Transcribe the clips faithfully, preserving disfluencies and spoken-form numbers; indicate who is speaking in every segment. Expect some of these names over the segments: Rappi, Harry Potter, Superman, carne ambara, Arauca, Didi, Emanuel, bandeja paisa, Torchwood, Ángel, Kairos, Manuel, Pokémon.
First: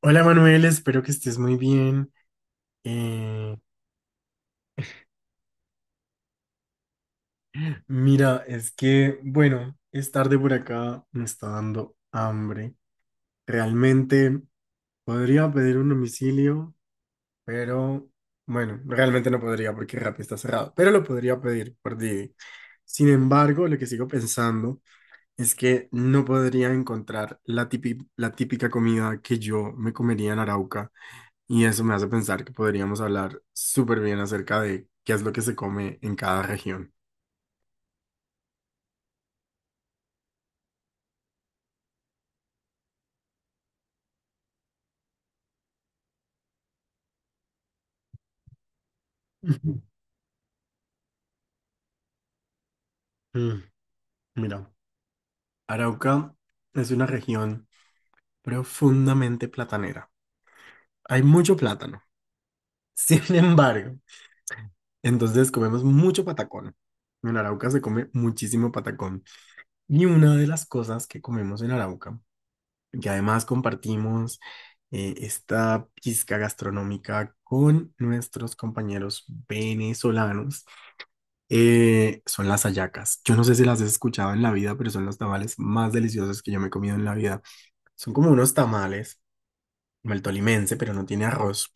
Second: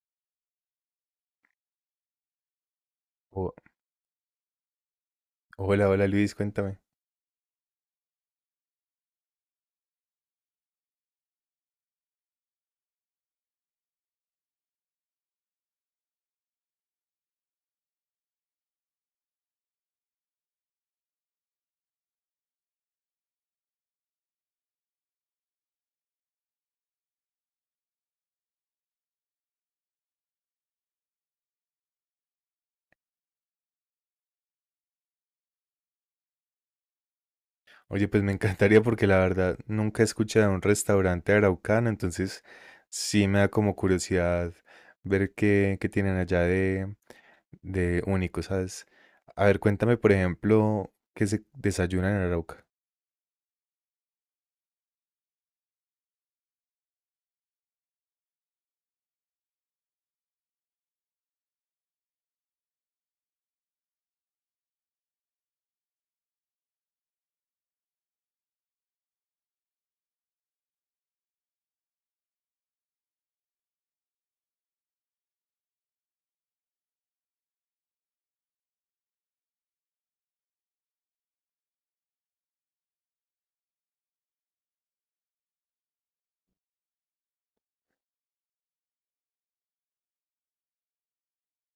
Speaker 1: Hola Manuel, espero que estés muy bien.
Speaker 2: O-
Speaker 1: Eh,
Speaker 2: hola, hola Luis, cuéntame.
Speaker 1: Mira, es que, bueno, es tarde por acá, me está dando hambre. Realmente podría pedir un domicilio, pero bueno, realmente no podría porque Rappi está cerrado, pero lo podría pedir por Didi. Sin embargo, lo que sigo pensando es que no podría encontrar la típica, la típica comida que yo me comería en Arauca. Y eso me hace pensar que podríamos hablar súper bien acerca de qué es lo que se come en cada región.
Speaker 2: Oye, pues me encantaría porque la verdad nunca he escuchado de un restaurante araucano, entonces sí me da como curiosidad ver qué, qué tienen allá de, de único, ¿sabes? A ver,
Speaker 1: Ujú.
Speaker 2: cuéntame, por ejemplo, qué se desayunan en Arauca.
Speaker 1: Mm, mira, Arauca es una región profundamente platanera. Hay mucho plátano. Sin embargo, entonces comemos mucho patacón. En Arauca se come muchísimo patacón. Y una de las cosas que comemos en Arauca, que además compartimos eh, esta pizca gastronómica con nuestros compañeros venezolanos, eh, son las hallacas. Yo no sé si las has escuchado en la vida, pero son los tamales más deliciosos que yo me he comido en la vida. Son como unos tamales, como el tolimense, pero no tiene arroz.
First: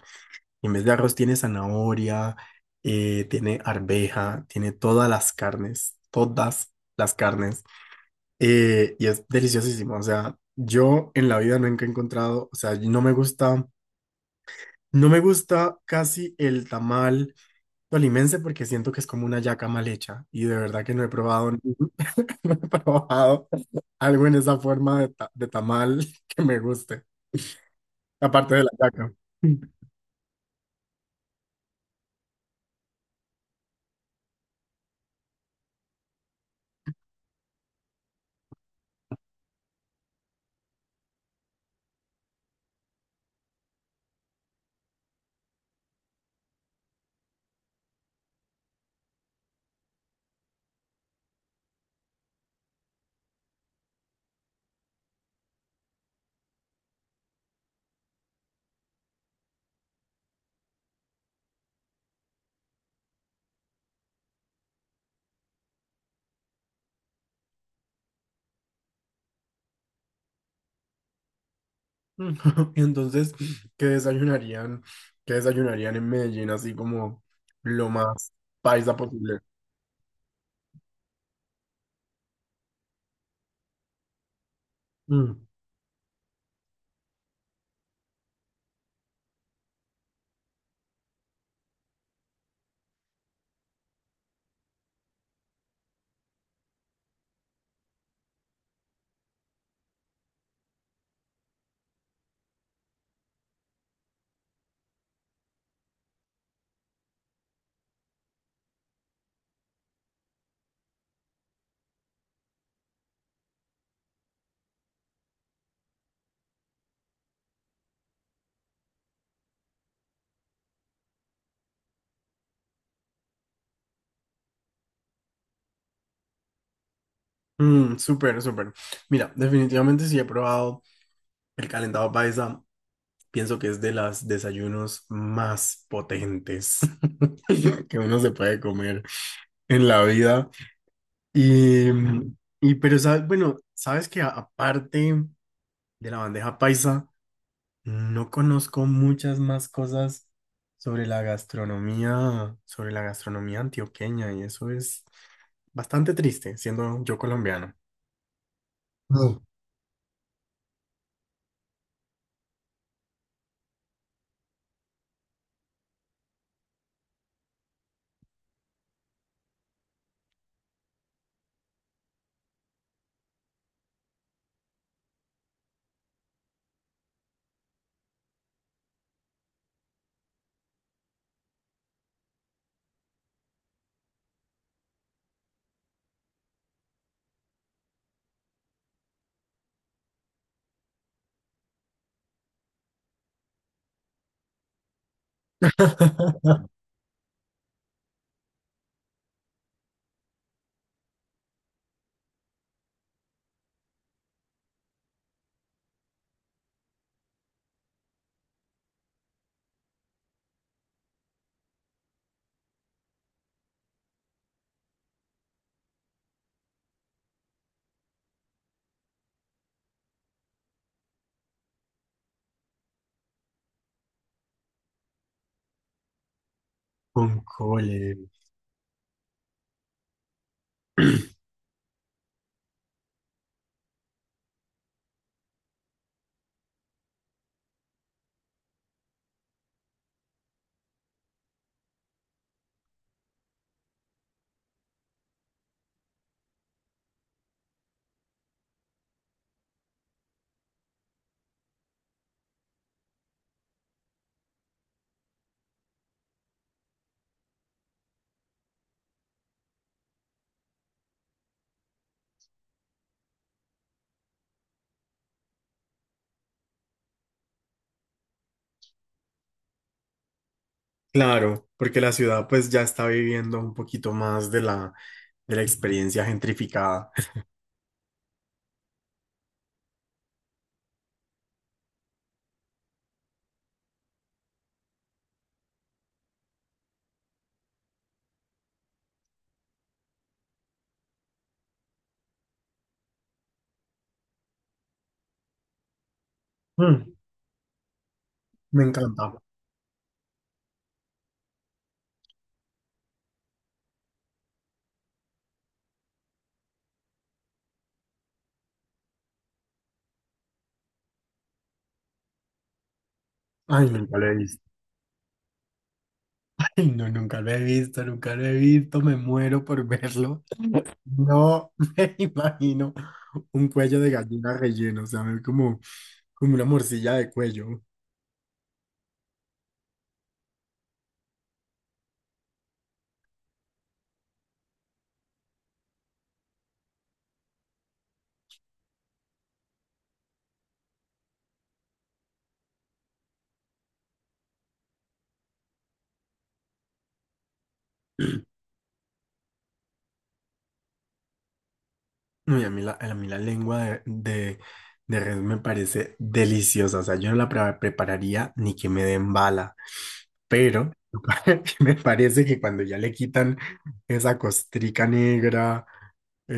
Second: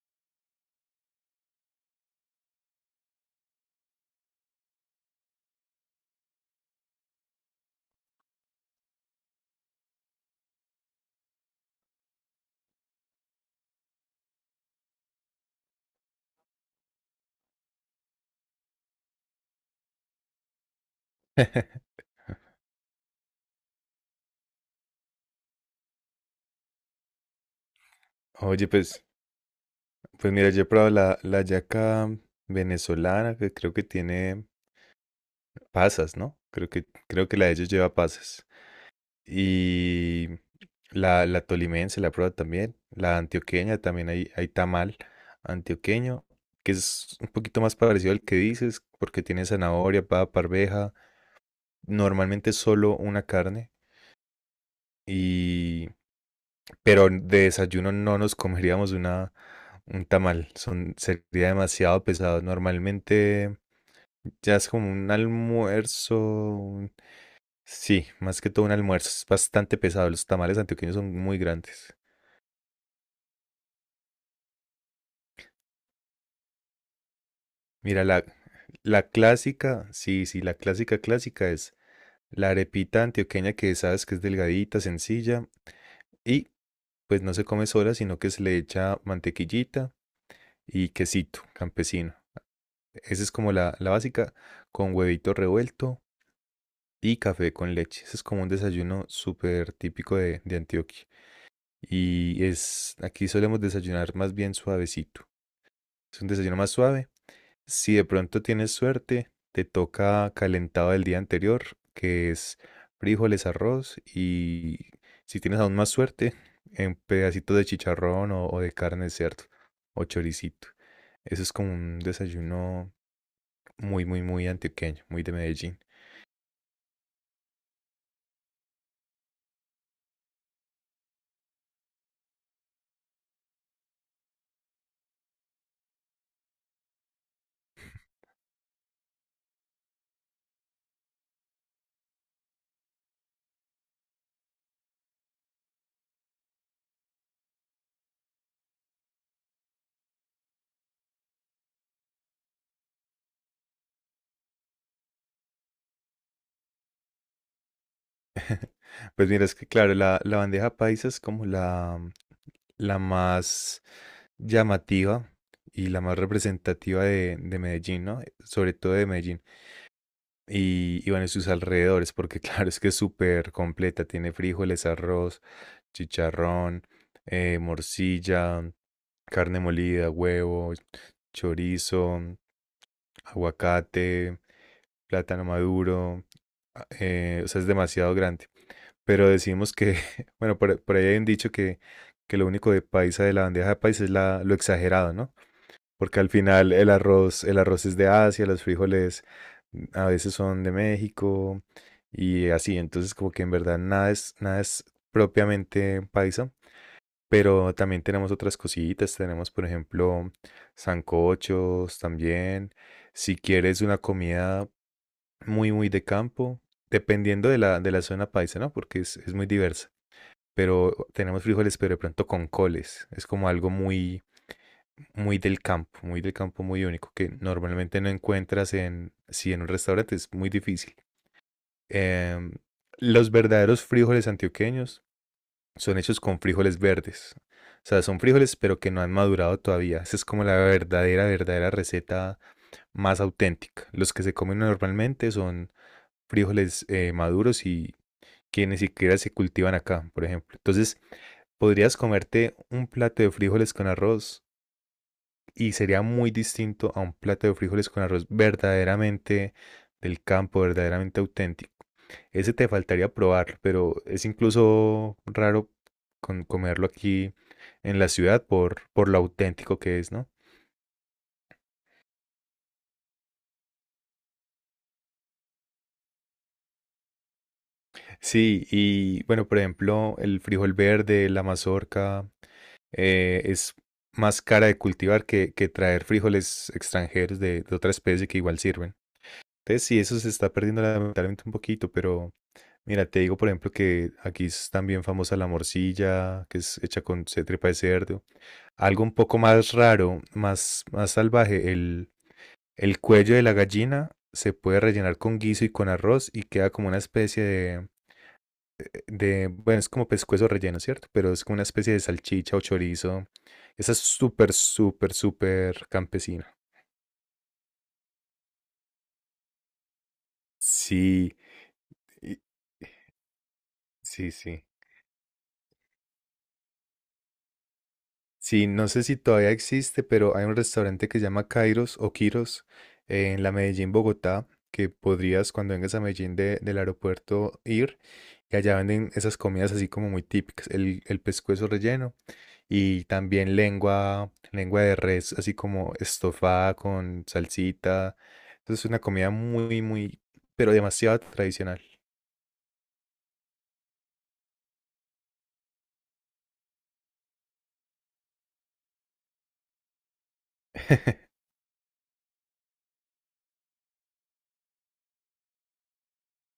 Speaker 1: Y en vez de arroz tiene zanahoria, eh, tiene arveja, tiene todas las carnes, todas las carnes. Eh, y es deliciosísimo. O sea, yo en la vida nunca he encontrado, o sea, no me gusta, no me gusta casi el tamal tolimense, porque siento que es como una yaca mal hecha y de verdad que no he probado. No he probado algo en esa forma de, ta- de tamal que me guste, aparte de
Speaker 2: Oye,
Speaker 1: la
Speaker 2: pues,
Speaker 1: yaca.
Speaker 2: pues mira, yo he probado la, la hallaca venezolana, que creo que tiene pasas, ¿no? Creo que, creo que la de ellos lleva pasas. Y la, la tolimense, la prueba también. La antioqueña, también hay, hay tamal antioqueño, que es un poquito más parecido al que dices, porque tiene zanahoria, papa, arveja. Normalmente solo una carne. Y, pero de desayuno no nos comeríamos una, un tamal. Son, sería demasiado pesado. Normalmente ya es como un almuerzo. un- Sí, más que todo un almuerzo. Es bastante pesado. Los tamales antioqueños son muy grandes.
Speaker 1: Y entonces, ¿qué desayunarían? ¿Qué desayunarían en Medellín así como lo
Speaker 2: Mira, la,
Speaker 1: más paisa
Speaker 2: la
Speaker 1: posible?
Speaker 2: clásica, sí, sí, la clásica clásica es la arepita antioqueña que sabes que es delgadita,
Speaker 1: Mm,
Speaker 2: sencilla y pues no se come sola, sino que se le echa mantequillita y quesito campesino. Esa es como la, la básica, con huevito revuelto y café con leche. Ese es como un desayuno súper típico de, de Antioquia. Y es, aquí solemos desayunar más bien suavecito. Es un desayuno más suave. Si de pronto tienes suerte, te toca calentado del día anterior, que es frijoles, arroz y si tienes aún más suerte, en pedacitos de chicharrón o, o de carne de cerdo o choricito. Eso es como un desayuno muy, muy, muy antioqueño, muy de Medellín.
Speaker 1: mm, súper, súper. Mira, definitivamente sí he probado el calentado paisa. Pienso que es de los desayunos más potentes que uno se puede comer en la vida. Y, y pero sabes, bueno, sabes que a- aparte de la bandeja paisa, no conozco muchas más cosas sobre la gastronomía, sobre la gastronomía antioqueña, y eso es bastante triste, siendo yo colombiano.
Speaker 2: Pues
Speaker 1: Mm.
Speaker 2: mira, es que claro, la, la bandeja paisa es como la, la más llamativa y la más representativa de, de Medellín, ¿no? Sobre todo de Medellín. Y, y bueno, y sus alrededores, porque claro, es que es súper completa. Tiene frijoles, arroz, chicharrón, eh, morcilla, carne molida, huevo, chorizo, aguacate, plátano maduro. A- eh, o sea, es demasiado grande. Pero decimos que, bueno, por, por ahí hay un dicho que, que lo único de paisa de la bandeja de paisa es la, lo exagerado, ¿no? Porque al final el arroz, el arroz es de Asia, los frijoles mm, a veces son de México y así, entonces como que en verdad nada es, nada es propiamente paisa, pero también tenemos otras cositas, tenemos por ejemplo sancochos también, si quieres una comida muy muy de campo, dependiendo de la, de la zona paisa, ¿no? Porque es, es muy diversa, pero tenemos frijoles, pero de pronto con coles, es como algo muy muy del campo, muy del campo, muy único,
Speaker 1: Con
Speaker 2: que
Speaker 1: cole.
Speaker 2: normalmente no encuentras en, si en un restaurante es muy difícil. Em, los verdaderos frijoles antioqueños son hechos con frijoles verdes. O sea, son frijoles pero que no han madurado todavía. Esa es como la verdadera, verdadera receta más auténtica. Los que se comen normalmente son frijoles eh, maduros y que ni siquiera se cultivan acá, por ejemplo. Entonces, podrías comerte un plato de frijoles con arroz y sería muy distinto a un plato de frijoles con arroz verdaderamente del campo, verdaderamente auténtico. Ese te faltaría probar, pero es incluso raro con- comerlo aquí en la ciudad por, por lo auténtico que es, ¿no?
Speaker 1: Claro, porque la ciudad pues ya está viviendo un poquito más de la, de la experiencia gentrificada.
Speaker 2: Sí, y bueno, por ejemplo, el frijol verde, la mazorca, eh, es más cara de cultivar que, que traer frijoles extranjeros de, de otra especie que igual sirven. Entonces, sí, eso se está perdiendo lamentablemente un poquito, pero... Mira, te digo, por ejemplo, que aquí es también famosa la morcilla, que es hecha
Speaker 1: Mm,
Speaker 2: con se- tripa de cerdo.
Speaker 1: me
Speaker 2: Algo un poco
Speaker 1: encanta.
Speaker 2: más raro, más, más salvaje, el, el cuello de la gallina se puede rellenar con guiso y con arroz y queda como una especie de, de, bueno, es como pescuezo relleno, ¿cierto? Pero es como una especie de salchicha o chorizo.
Speaker 1: Ay,
Speaker 2: Esa es
Speaker 1: nunca lo he
Speaker 2: súper,
Speaker 1: visto.
Speaker 2: súper, súper campesina.
Speaker 1: No, nunca lo he visto, nunca lo he visto, me muero por verlo.
Speaker 2: Sí,
Speaker 1: No me
Speaker 2: y-
Speaker 1: imagino un cuello de
Speaker 2: sí,
Speaker 1: gallina
Speaker 2: sí.
Speaker 1: relleno, o sea, me- como, como una morcilla de cuello.
Speaker 2: Sí, no sé si todavía existe, pero hay un restaurante que se llama Kairos o Kiros eh, en la Medellín, Bogotá, que podrías cuando vengas a Medellín de- del aeropuerto ir y allá venden esas comidas así como muy típicas, el, el pescuezo relleno y también lengua, lengua de res así como estofada con salsita. Entonces es una comida muy, muy, pero demasiado tradicional.
Speaker 1: Uy, a mí la, a mí la lengua de, de, de res me parece deliciosa, o sea, yo no la pre- prepararía ni que me den bala, pero me parece que cuando ya le quitan esa costrica negra eh,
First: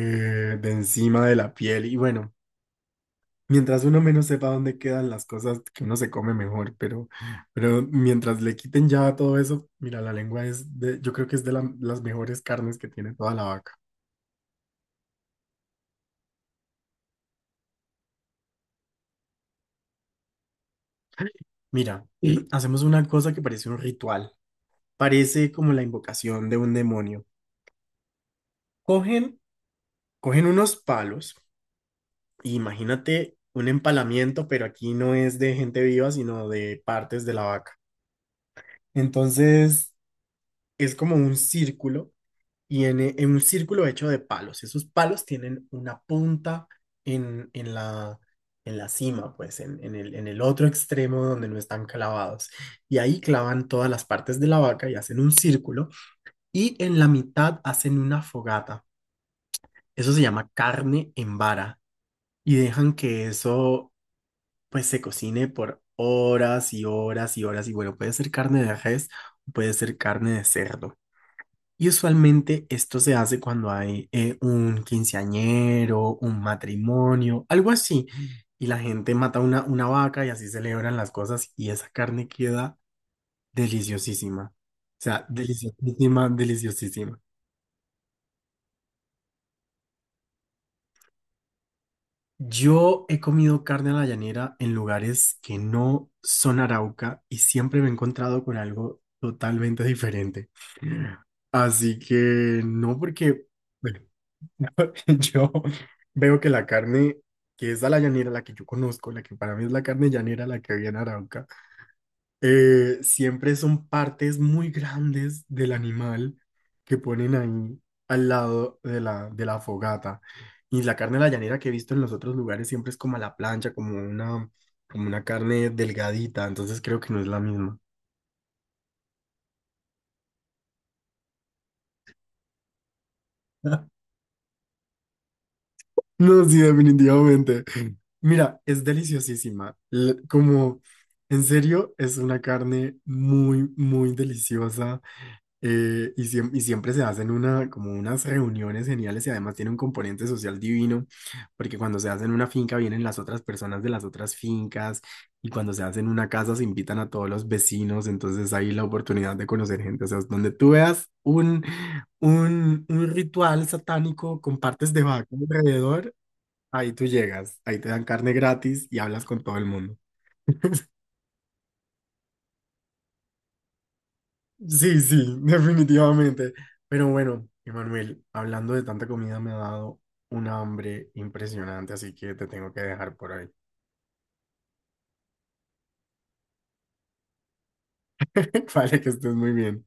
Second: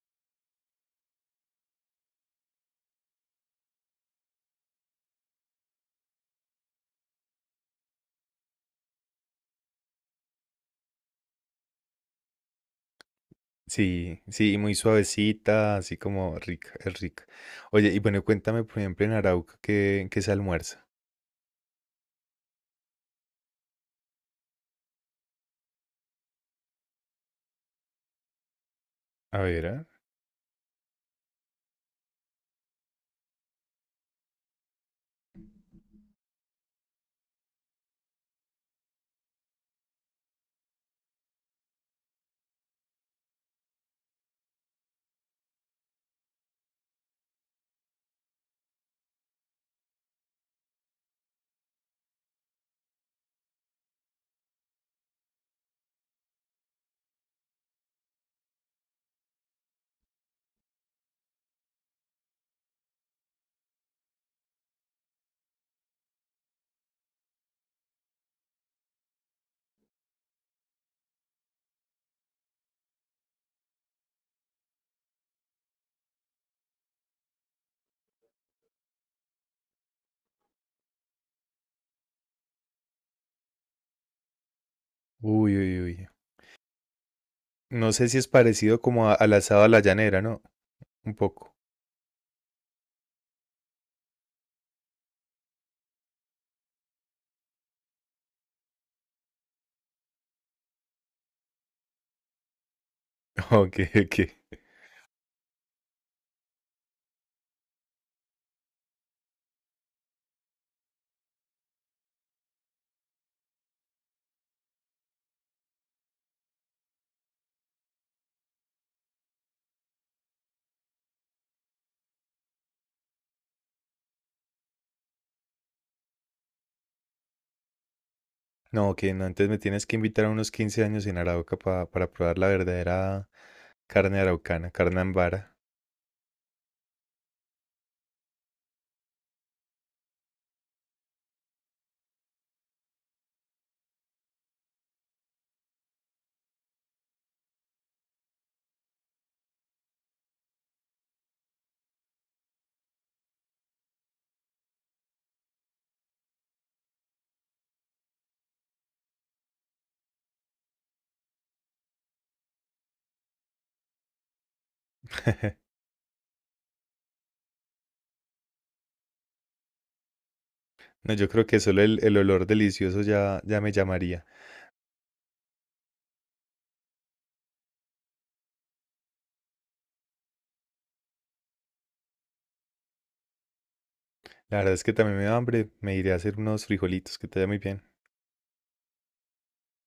Speaker 1: de encima de la piel y bueno. Mientras uno menos sepa dónde quedan las cosas que uno se come mejor, pero, pero mientras le quiten ya todo eso, mira, la lengua es de, yo creo que es de la- las mejores carnes que tiene toda la vaca.
Speaker 2: Sí, sí, muy suavecita, así como rica, es rica. Oye, y bueno, cuéntame, por ejemplo, en Arauca, ¿qué, qué se almuerza?
Speaker 1: Mira, hacemos una cosa que parece un ritual, parece como la invocación de un demonio. Cogen,
Speaker 2: A ver, ¿ah?
Speaker 1: cogen unos palos, e imagínate un empalamiento, pero aquí no es de gente viva, sino de partes de la vaca. Entonces, es como un círculo y en, en un círculo hecho de palos. Esos palos tienen una punta en, en la, en la cima, pues en, en el, en el otro extremo donde no están clavados. Y ahí clavan todas las partes de la vaca y hacen un círculo y en la mitad hacen una fogata. Eso se llama carne en vara y dejan que eso pues se cocine por horas y horas y horas y bueno, puede ser carne de res, puede ser carne de cerdo. Y usualmente esto se hace cuando hay eh, un quinceañero, un matrimonio, algo así. Y la gente mata una, una vaca y así celebran las cosas y esa carne queda deliciosísima. O sea,
Speaker 2: Uy, uy, uy.
Speaker 1: deliciosísima, deliciosísima.
Speaker 2: No sé si es parecido como a- al asado a la llanera, ¿no? Un poco.
Speaker 1: Yo he comido carne a la llanera en lugares que no son Arauca y siempre me he encontrado con algo totalmente diferente. Así que no porque...
Speaker 2: Ok,
Speaker 1: bueno,
Speaker 2: ok.
Speaker 1: yo veo que la carne que es a la llanera, la que yo conozco, la que para mí es la carne llanera, la que había en Arauca, eh, siempre son partes muy grandes del animal que ponen ahí al lado de la, de la fogata. Y la carne de la llanera que he visto en los otros lugares siempre es como a la plancha, como una, como una carne delgadita, entonces creo que no es la misma.
Speaker 2: No, ok, no, entonces me tienes que invitar a unos quince años en Arauca pa- para probar la verdadera carne araucana, carne ambara.
Speaker 1: No, sí, definitivamente. Mira, es deliciosísima. L- Como, en serio, es una carne muy, muy deliciosa. Eh, y, siem- y siempre se hacen una, como unas reuniones geniales y además tiene un componente social divino, porque cuando se hace en una finca vienen las otras personas de las otras fincas y cuando se hace en una casa se invitan a todos los vecinos, entonces hay la oportunidad de conocer gente, o sea, es donde tú veas un, un, un ritual satánico con partes de vaca alrededor. Ahí tú llegas, ahí te dan carne gratis y hablas con todo el mundo.
Speaker 2: No, yo creo que solo el, el olor delicioso ya, ya me llamaría.
Speaker 1: Sí, sí, definitivamente. Pero bueno, Emanuel, hablando de tanta comida me ha dado un hambre impresionante, así que te tengo que dejar por ahí.
Speaker 2: La verdad es que también me da hambre, me iré a hacer unos frijolitos, que te vaya muy bien.
Speaker 1: Vale, que estés muy bien.